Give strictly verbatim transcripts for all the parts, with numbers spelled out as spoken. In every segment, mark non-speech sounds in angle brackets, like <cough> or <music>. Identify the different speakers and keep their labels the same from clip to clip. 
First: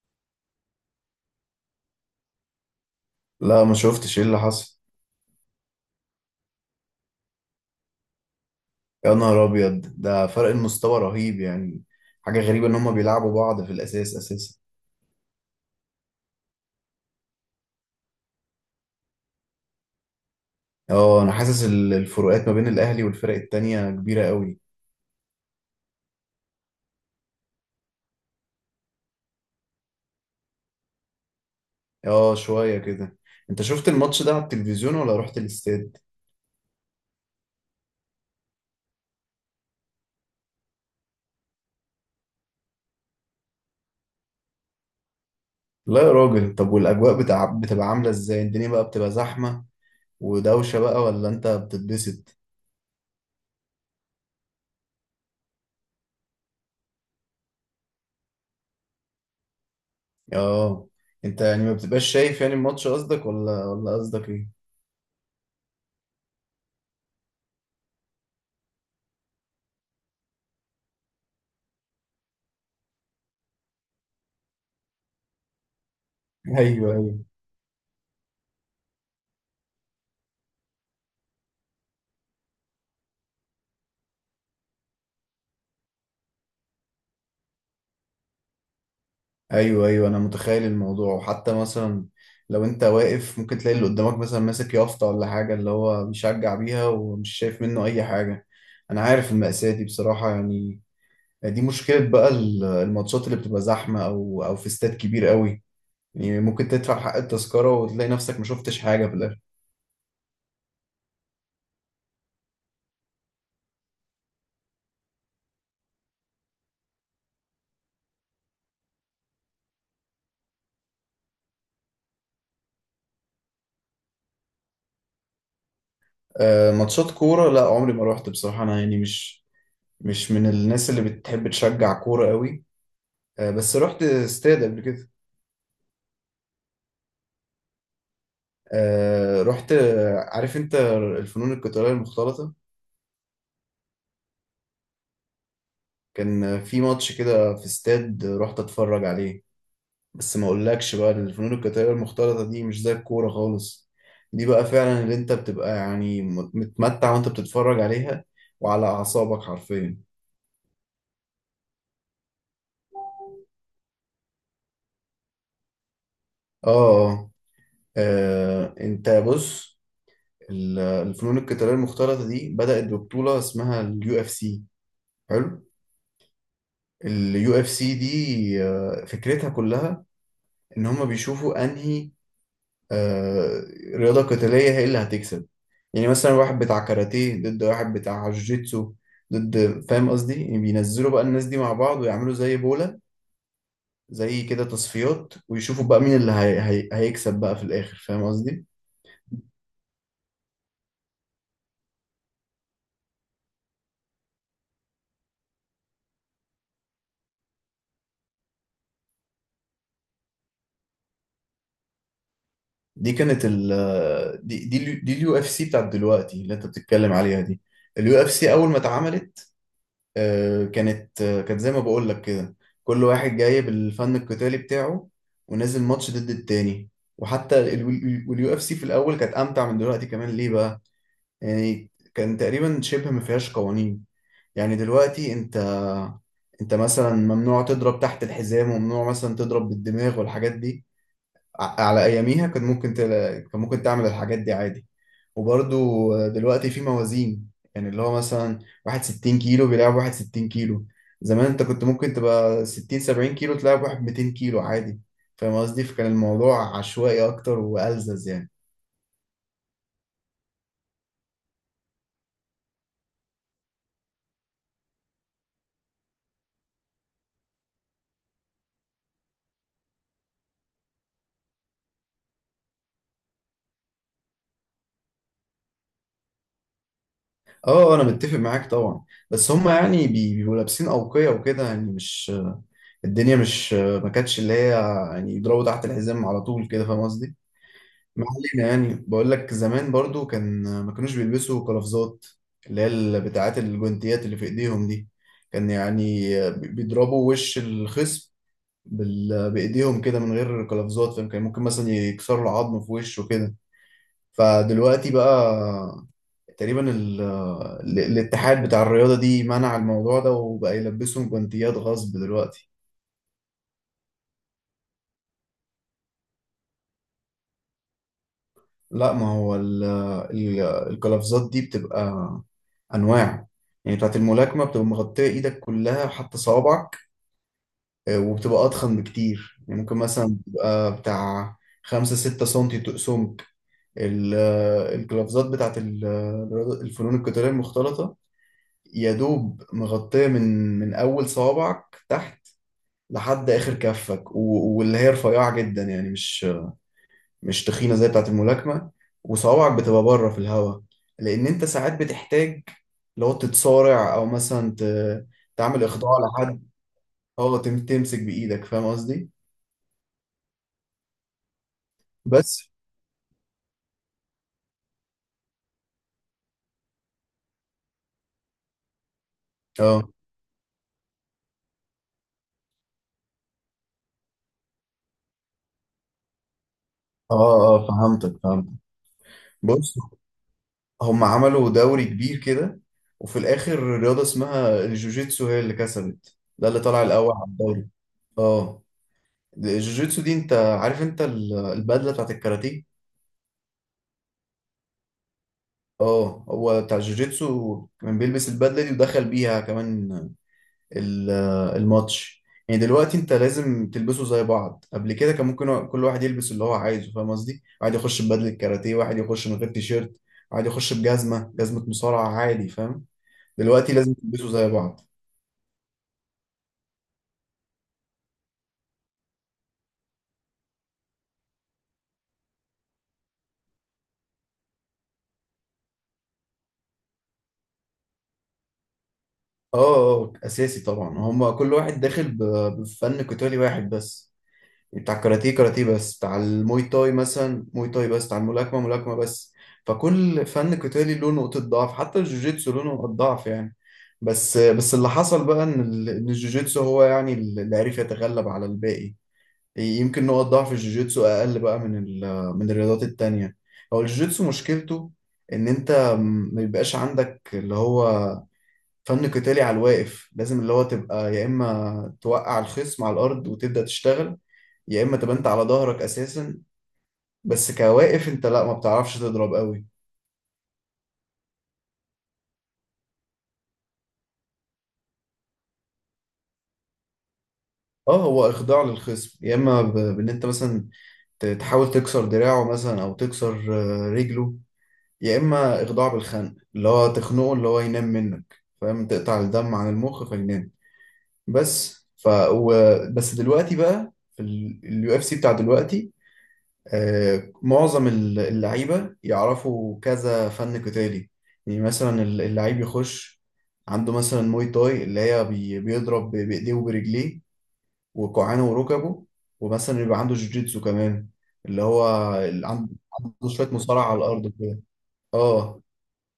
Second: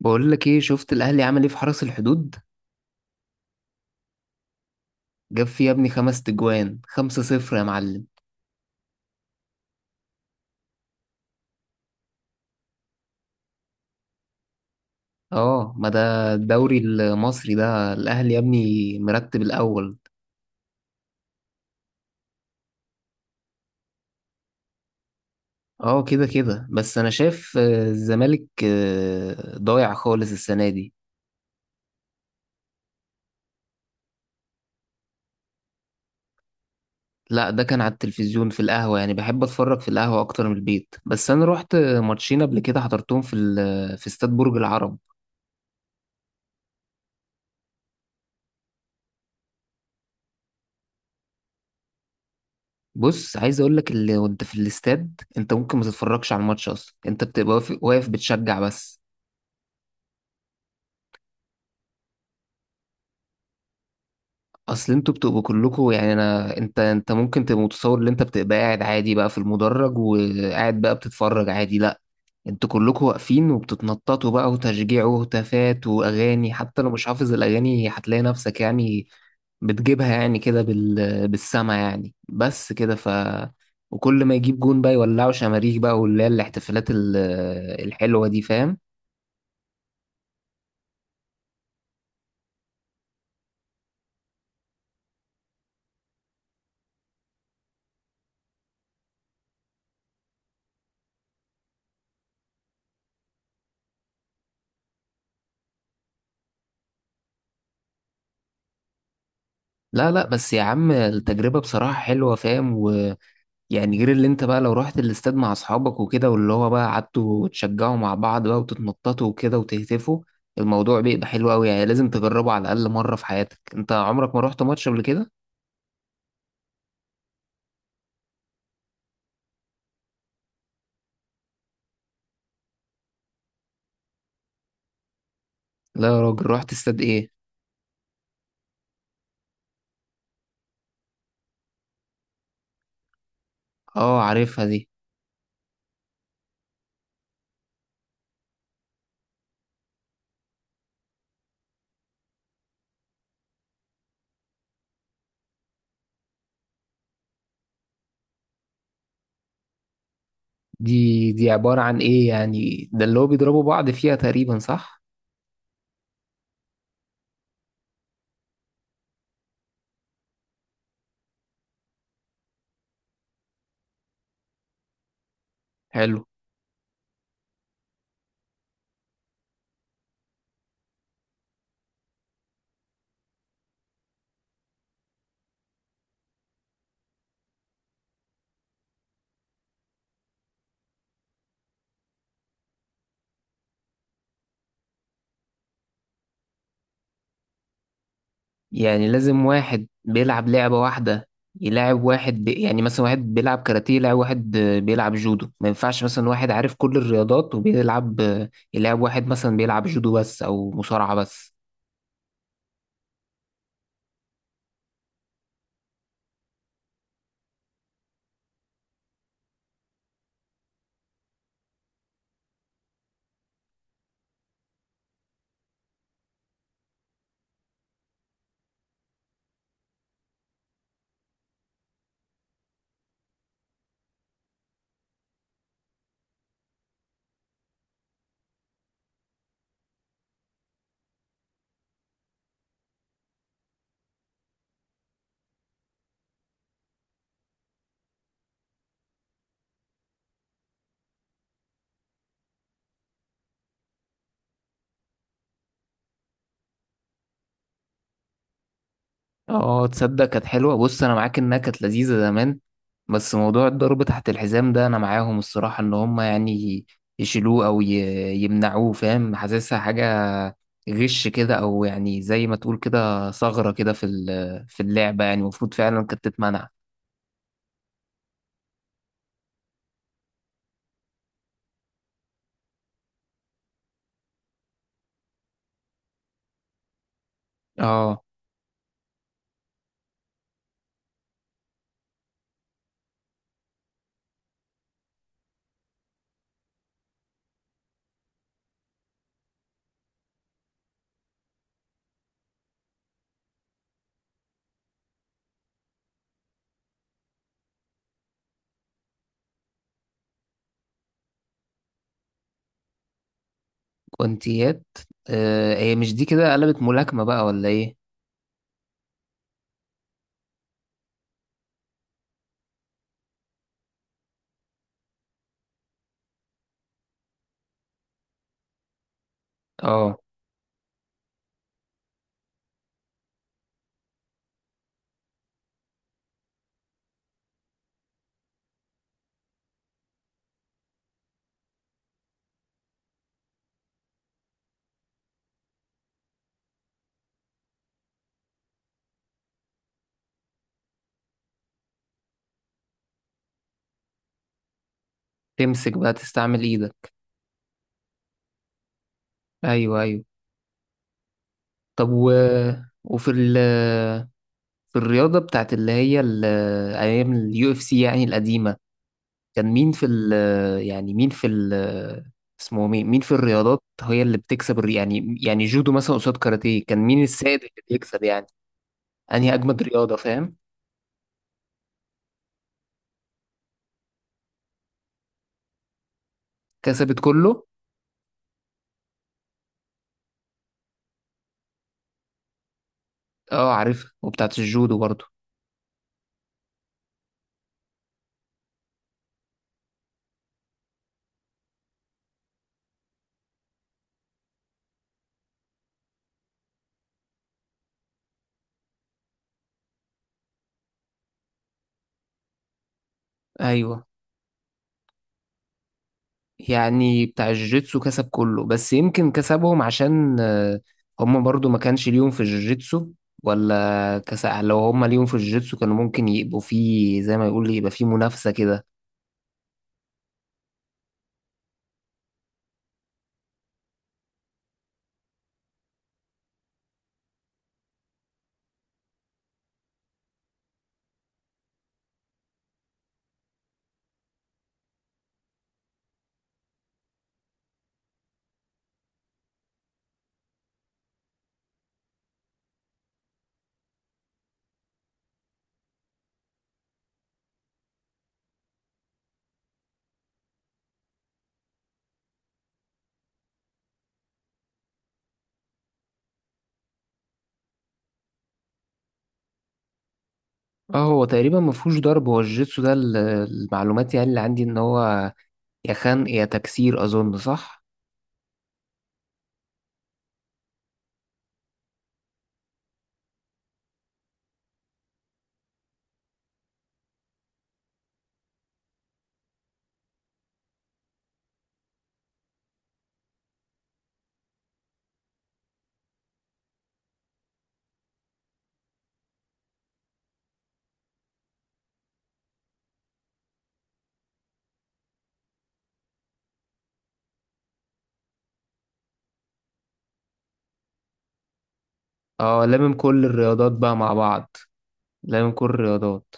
Speaker 1: بقول لك ايه، شفت الاهلي عمل ايه في حرس الحدود؟
Speaker 2: لا، ما شفتش ايه اللي حصل.
Speaker 1: جاب فيه يا ابني خمس تجوان، خمسة صفر يا معلم.
Speaker 2: يا نهار ابيض، ده فرق المستوى رهيب يعني. حاجه غريبه ان هما بيلعبوا بعض في الاساس اساسا.
Speaker 1: اه، ما ده الدوري المصري، ده الاهلي يا ابني مرتب الاول.
Speaker 2: اه، انا حاسس ال- الفروقات ما بين الاهلي والفرق التانية كبيره قوي.
Speaker 1: اه كده كده، بس انا شايف آه، الزمالك آه، ضايع خالص السنة دي.
Speaker 2: اه، شويه كده. انت شفت الماتش ده على التلفزيون ولا رحت الاستاد؟
Speaker 1: لا، ده كان على التلفزيون في القهوة، يعني بحب اتفرج في القهوة اكتر من البيت، بس انا رحت آه، ماتشين قبل كده حضرتهم في ال- آه، في استاد برج العرب.
Speaker 2: لا يا راجل. طب والاجواء بتاع بتبقى عامله ازاي؟ الدنيا بقى بتبقى زحمه ودوشه بقى، ولا انت بتتبسط؟
Speaker 1: بص، عايز اقول لك اللي وانت في الاستاد انت ممكن ما تتفرجش على الماتش اصلا، انت بتبقى واقف واقف بتشجع بس.
Speaker 2: اه. انت يعني ما بتبقاش شايف يعني الماتش قصدك، ولا ولا قصدك ايه؟
Speaker 1: اصل انتوا بتبقوا كلكوا يعني انا، انت انت ممكن تبقى متصور ان انت بتبقى قاعد عادي بقى في المدرج وقاعد بقى بتتفرج عادي، لا، انتوا كلكوا واقفين وبتتنططوا بقى، وتشجيع وهتافات واغاني،
Speaker 2: <laughs>
Speaker 1: حتى لو
Speaker 2: ايوه،
Speaker 1: مش
Speaker 2: ايوه.
Speaker 1: حافظ الاغاني هتلاقي نفسك يعني بتجيبها يعني كده بال... بالسما يعني، بس كده ف وكل ما يجيب جون بقى يولعوا شماريخ بقى، واللي هي الاحتفالات ال- الحلوة دي، فاهم.
Speaker 2: ايوه، ايوه، انا متخيل الموضوع. وحتى مثلا لو انت واقف، ممكن تلاقي اللي قدامك مثلا ماسك يافطه ولا حاجه، اللي هو بيشجع بيها، ومش شايف منه اي حاجه. انا عارف المأساة دي بصراحه يعني. دي مشكله بقى، ال- الماتشات اللي بتبقى زحمه، او او في استاد كبير قوي. يعني ممكن تدفع حق التذكره وتلاقي نفسك ما شفتش حاجه في الاخر.
Speaker 1: لا لا، بس يا عم، التجربة بصراحة حلوة فاهم و... يعني غير اللي انت بقى لو رحت الاستاد مع اصحابك وكده، واللي هو بقى قعدتوا تشجعوا مع بعض بقى وتتنططوا وكده وتهتفوا، الموضوع بيبقى حلو قوي، يعني لازم تجربه على الاقل مره في حياتك. انت عمرك ما رحت ماتش قبل كده؟
Speaker 2: آه، ماتشات كوره لا، عمري ما روحت بصراحه. انا يعني مش مش من الناس اللي بتحب تشجع كوره قوي. آه، بس رحت استاد قبل كده.
Speaker 1: لا يا راجل، رحت استاد ايه؟
Speaker 2: آه، رحت، آه، عارف انت، الفنون القتالية المختلطة.
Speaker 1: اه، عارفها دي.
Speaker 2: كان في ماتش كده في استاد رحت اتفرج عليه. بس ما اقولكش بقى، الفنون القتالية المختلطة دي مش زي الكورة خالص. دي بقى فعلا اللي انت بتبقى يعني مت- متمتع وانت بتتفرج عليها، وعلى اعصابك حرفيا.
Speaker 1: دي دي عباره عن ايه يعني؟ ده اللي هو بيضربوا بعض فيها تقريبا، صح؟
Speaker 2: اه، اه. آه، انت بص. ال- الفنون القتالية المختلطة دي بدأت ببطولة اسمها اليو اف سي. حلو.
Speaker 1: حلو.
Speaker 2: اليو اف سي دي، آه، فكرتها كلها ان هم بيشوفوا انهي، آه، رياضه قتاليه هي اللي هتكسب. يعني مثلا واحد بتاع كاراتيه ضد واحد بتاع جوجيتسو ضد، فاهم قصدي؟ يعني بينزلوا بقى الناس دي مع بعض ويعملوا زي بوله، زي كده تصفيات، ويشوفوا بقى مين اللي هي... هي... هيكسب بقى في الاخر، فاهم قصدي؟
Speaker 1: يعني لازم واحد بيلعب لعبة واحدة يلاعب واحد بي... يعني مثلا واحد بيلعب كاراتيه يلاعب واحد آه، بيلعب جودو، ما ينفعش مثلا واحد عارف كل الرياضات وبيلعب آه، يلاعب واحد مثلا بيلعب جودو بس أو مصارعة بس.
Speaker 2: دي كانت ال آه، دي دي اليو- دي اليو اف سي بتاعت دلوقتي اللي انت بتتكلم عليها. دي اليو اف سي اول ما اتعملت، آه، كانت آه، كانت زي ما بقول لك كده. كل واحد جاي بالفن القتالي بتاعه، ونازل ماتش ضد التاني. وحتى اليو اف سي في الاول كانت امتع من دلوقتي كمان. ليه بقى؟ يعني كان تقريبا شبه ما فيهاش قوانين. يعني دلوقتي انت انت مثلا ممنوع تضرب تحت الحزام، وممنوع مثلا تضرب بالدماغ والحاجات دي. ع- على اياميها كان ممكن تلا... كان ممكن تعمل الحاجات دي عادي. وبرضو دلوقتي في موازين، يعني اللي هو مثلا واحد ستين كيلو بيلعب واحد ستين كيلو. زمان انت كنت ممكن تبقى ستين سبعين كيلو، تلعب واحد مئتين كيلو عادي. فاهم قصدي؟ فكان الموضوع عشوائي اكتر والزز يعني.
Speaker 1: اه تصدق كانت حلوة، بص انا معاك انها كانت لذيذة زمان، بس موضوع الضرب تحت الحزام ده انا معاهم الصراحة، ان هم يعني يشيلوه او ي- يمنعوه، فاهم، حاسسها حاجة غش كده، او يعني زي ما تقول كده ثغرة كده في ال- في اللعبة، يعني المفروض فعلا كانت تتمنع.
Speaker 2: اه، آه، انا متفق معاك طبعا. بس هم يعني بي- بيبقوا لابسين اوقية وكده، يعني مش الدنيا، مش ما كانتش اللي هي، يعني يضربوا تحت الحزام على طول كده، فاهم قصدي؟
Speaker 1: اه
Speaker 2: ما علينا. يعني بقول لك زمان برضو كان ما كانوش بيلبسوا قفازات، اللي هي ال- بتاعات الجوانتيات اللي في ايديهم دي. كان يعني بيضربوا وش الخصم بال... بايديهم كده من غير قفازات، فاهم؟ كان ممكن مثلا يكسروا العظم في وشه كده. فدلوقتي بقى تقريبا ال... ال- الاتحاد بتاع الرياضة دي منع الموضوع ده، وبقى يلبسهم جوانتيات غصب دلوقتي.
Speaker 1: كونتيات. آه، هي مش دي كده قلبت ملاكمة بقى ولا ايه؟
Speaker 2: لا، ما هو ال- ال- القفازات دي بتبقى انواع. يعني بتاعت الملاكمه بتبقى مغطيه ايدك كلها، حتى صوابعك، آه، وبتبقى اضخم بكتير. يعني ممكن
Speaker 1: اه،
Speaker 2: مثلا بتبقى بتاع خمسة ستة سنتي تقسمك. ال- آه، القفازات بتاعت ال- آه، الفنون القتاليه المختلطه، يا دوب مغطيه من من اول صوابعك تحت لحد اخر كفك، و- واللي هي رفيعه جدا يعني، مش مش تخينة زي بتاعة الملاكمة. وصوابعك بتبقى بره في الهواء، لأن أنت ساعات بتحتاج، لو تتصارع أو مثلا ت- تعمل
Speaker 1: تمسك بقى
Speaker 2: إخضاع
Speaker 1: تستعمل
Speaker 2: لحد.
Speaker 1: ايدك.
Speaker 2: أه، تم- تمسك بإيدك، فاهم قصدي؟
Speaker 1: ايوه ايوه. طب و...
Speaker 2: بس.
Speaker 1: وفي ال في الرياضة بتاعت اللي هي ال- أيام اليو اف سي يعني القديمة، كان مين في
Speaker 2: أه،
Speaker 1: ال يعني مين في ال، اسمه مين، مين في الرياضات هي اللي بتكسب الري- يعني يعني جودو مثلا قصاد كاراتيه، كان مين السائد اللي
Speaker 2: أه، أه،
Speaker 1: بيكسب
Speaker 2: فهمتك،
Speaker 1: يعني؟
Speaker 2: فهمتك.
Speaker 1: أنهي أجمد
Speaker 2: بص،
Speaker 1: رياضة، فاهم؟
Speaker 2: هم عملوا دوري كبير كده، وفي الآخر رياضة اسمها الجوجيتسو هي اللي كسبت، ده اللي طلع
Speaker 1: كسبت
Speaker 2: الأول على
Speaker 1: كله؟
Speaker 2: الدوري. أه. الجوجيتسو دي، أنت عارف أنت ال- البدلة بتاعت الكاراتيه؟
Speaker 1: اه عارفها، وبتاعت الجودو برضو.
Speaker 2: اه، هو بتاع جوجيتسو كان بيلبس البدله دي، ودخل بيها كمان ال- الماتش. يعني دلوقتي انت لازم تلبسوا زي بعض. قبل كده كان ممكن كل واحد يلبس اللي هو عايزه، فاهم قصدي؟ واحد يخش ببدله كاراتيه، واحد يخش من غير تيشيرت، واحد يخش بجزمه، جزمه مصارعه عادي، فاهم؟ دلوقتي
Speaker 1: أيوه.
Speaker 2: لازم تلبسوا زي بعض.
Speaker 1: يعني بتاع الجوجيتسو كسب كله، بس يمكن كسبهم عشان آه، هم برضو ما كانش ليهم في الجوجيتسو، ولا كسب؟ لو هم ليهم في الجوجيتسو كانوا ممكن يبقوا فيه زي ما يقول يبقى فيه منافسة كده.
Speaker 2: اه، اه، اساسي طبعا. هما كل واحد داخل ب- بفن قتالي واحد بس. بتاع الكاراتيه كاراتيه بس، بتاع الموي تاي مثلا موي تاي بس، بتاع الملاكمة ملاكمة بس. فكل فن قتالي له نقطة ضعف، حتى الجوجيتسو له نقطة ضعف يعني. بس بس اللي حصل بقى ان ال- إن الجوجيتسو هو يعني اللي عرف يتغلب على الباقي. يمكن نقط ضعف الجوجيتسو اقل بقى من ال- من الرياضات التانية. هو الجوجيتسو مشكلته ان انت ما يبقاش عندك اللي هو فن قتالي على الواقف. لازم اللي هو تبقى يا اما توقع الخصم على الارض وتبدأ تشتغل، يا اما تبقى انت على ظهرك اساسا. بس كواقف انت لا، ما بتعرفش تضرب قوي.
Speaker 1: اه هو تقريبا ما فيهوش ضرب، هو الجوجيتسو ده ال- المعلومات يعني اللي عندي ان هو يا خنق يا تكسير، اظن صح.
Speaker 2: اه، هو اخضاع للخصم، يا اما ب- بان انت مثلا ت- تحاول تكسر دراعه، مثلا او تكسر، آه، رجله، يا اما اخضاع بالخنق، اللي هو تخنقه اللي هو ينام منك، فاهم؟ تقطع الدم عن المخ فينام. بس ف و... بس دلوقتي بقى في اليو اف سي بتاع دلوقتي، آه، معظم ال- اللعيبة يعرفوا كذا فن قتالي. يعني مثلا ال- اللعيب يخش عنده مثلا موي تاي، اللي هي بي- بيضرب ب- بإيديه وبرجليه وكوعانه وركبه. ومثلا يبقى عنده جوجيتسو كمان، اللي هو
Speaker 1: اه،
Speaker 2: ال- عنده
Speaker 1: لامم كل
Speaker 2: عنده شوية
Speaker 1: الرياضات بقى
Speaker 2: مصارعة
Speaker 1: مع
Speaker 2: على الأرض
Speaker 1: بعض،
Speaker 2: كده.
Speaker 1: لامم كل
Speaker 2: اه،
Speaker 1: الرياضات.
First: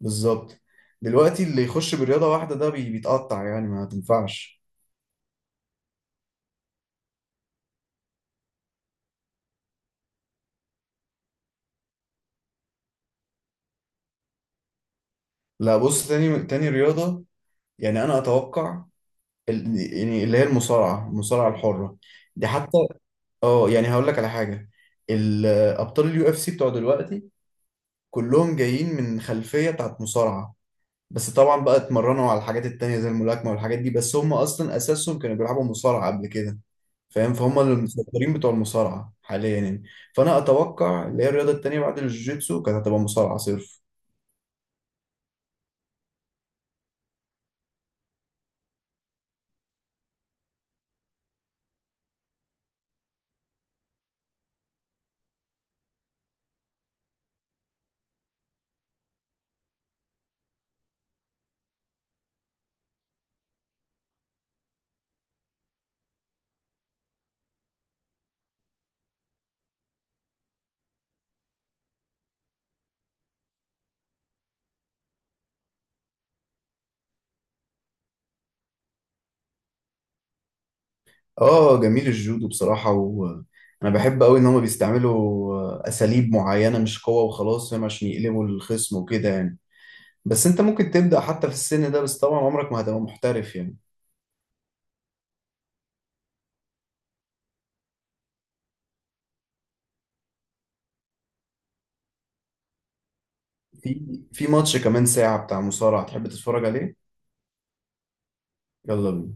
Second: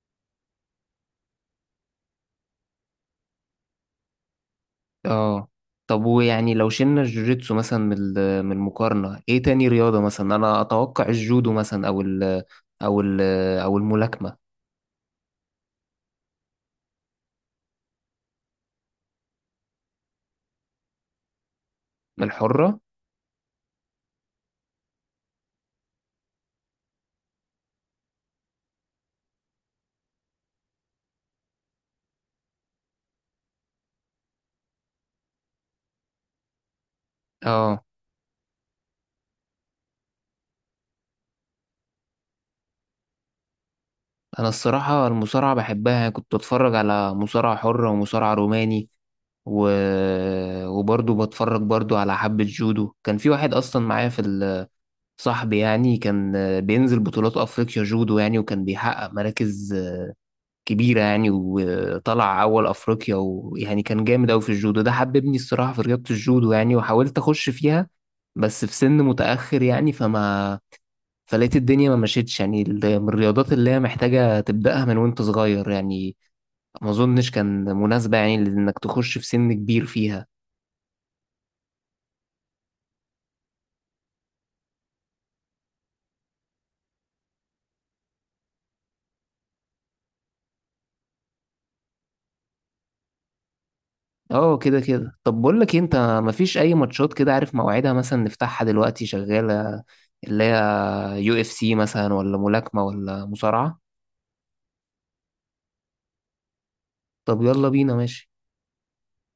Speaker 2: بالظبط. دلوقتي اللي يخش برياضة واحدة ده بي- بيتقطع يعني، ما تنفعش.
Speaker 1: اه. طب ويعني لو شلنا الجوجيتسو مثلا من ال- من المقارنة، ايه تاني رياضة مثلا؟ انا اتوقع الجودو مثلا، او ال او ال او الملاكمة
Speaker 2: لا بص، تاني تاني رياضة، يعني أنا أتوقع ال- يعني اللي هي المصارعة المصارعة الحرة. دي
Speaker 1: الحرة.
Speaker 2: حتى، اه، يعني هقول لك على حاجه. الابطال اليو اف سي بتوع دلوقتي كلهم جايين من خلفيه بتاعت مصارعه. بس طبعا بقى اتمرنوا على الحاجات التانية زي الملاكمه والحاجات دي، بس هم اصلا اساسهم كانوا بيلعبوا مصارعه قبل كده، فاهم؟ فهم
Speaker 1: اه،
Speaker 2: المسيطرين بتوع المصارعه حاليا يعني. فانا اتوقع اللي هي الرياضه التانية بعد الجوجيتسو كانت هتبقى مصارعه صرف.
Speaker 1: انا الصراحة المصارعة بحبها، كنت اتفرج على مصارعة حرة ومصارعة روماني و... وبرضه بتفرج برضه على حبة جودو. كان في واحد اصلا معايا في ال- صاحبي يعني، كان بينزل بطولات افريقيا جودو يعني، وكان بيحقق مراكز كبيرة يعني، وطلع أول أفريقيا، ويعني كان جامد أوي في الجودو ده، حببني الصراحة في رياضة الجودو يعني، وحاولت أخش فيها بس في سن متأخر يعني، فما فلقيت الدنيا ما مشيتش، يعني ال- من الرياضات اللي هي محتاجة تبدأها من وأنت صغير يعني، ما أظنش كان مناسبة يعني إنك تخش في سن كبير فيها.
Speaker 2: اه جميل. الجودو بصراحه، وانا بحب قوي ان هم بيستعملوا اساليب معينه، مش قوه وخلاص، فاهم؟ عشان يقلبوا الخصم وكده يعني. بس انت ممكن تبدأ حتى في السن ده، بس طبعا عمرك ما هتبقى محترف يعني.
Speaker 1: اه كده كده. طب بقول لك إيه، انت مفيش اي ماتشات كده عارف موعدها مثلا نفتحها دلوقتي شغالة، اللي هي يو اف سي مثلا، ولا ملاكمة ولا مصارعة؟
Speaker 2: في في ماتش كمان ساعة بتاع مصارعة، تحب تتفرج عليه؟
Speaker 1: طب يلا بينا، ماشي.
Speaker 2: يلا بينا.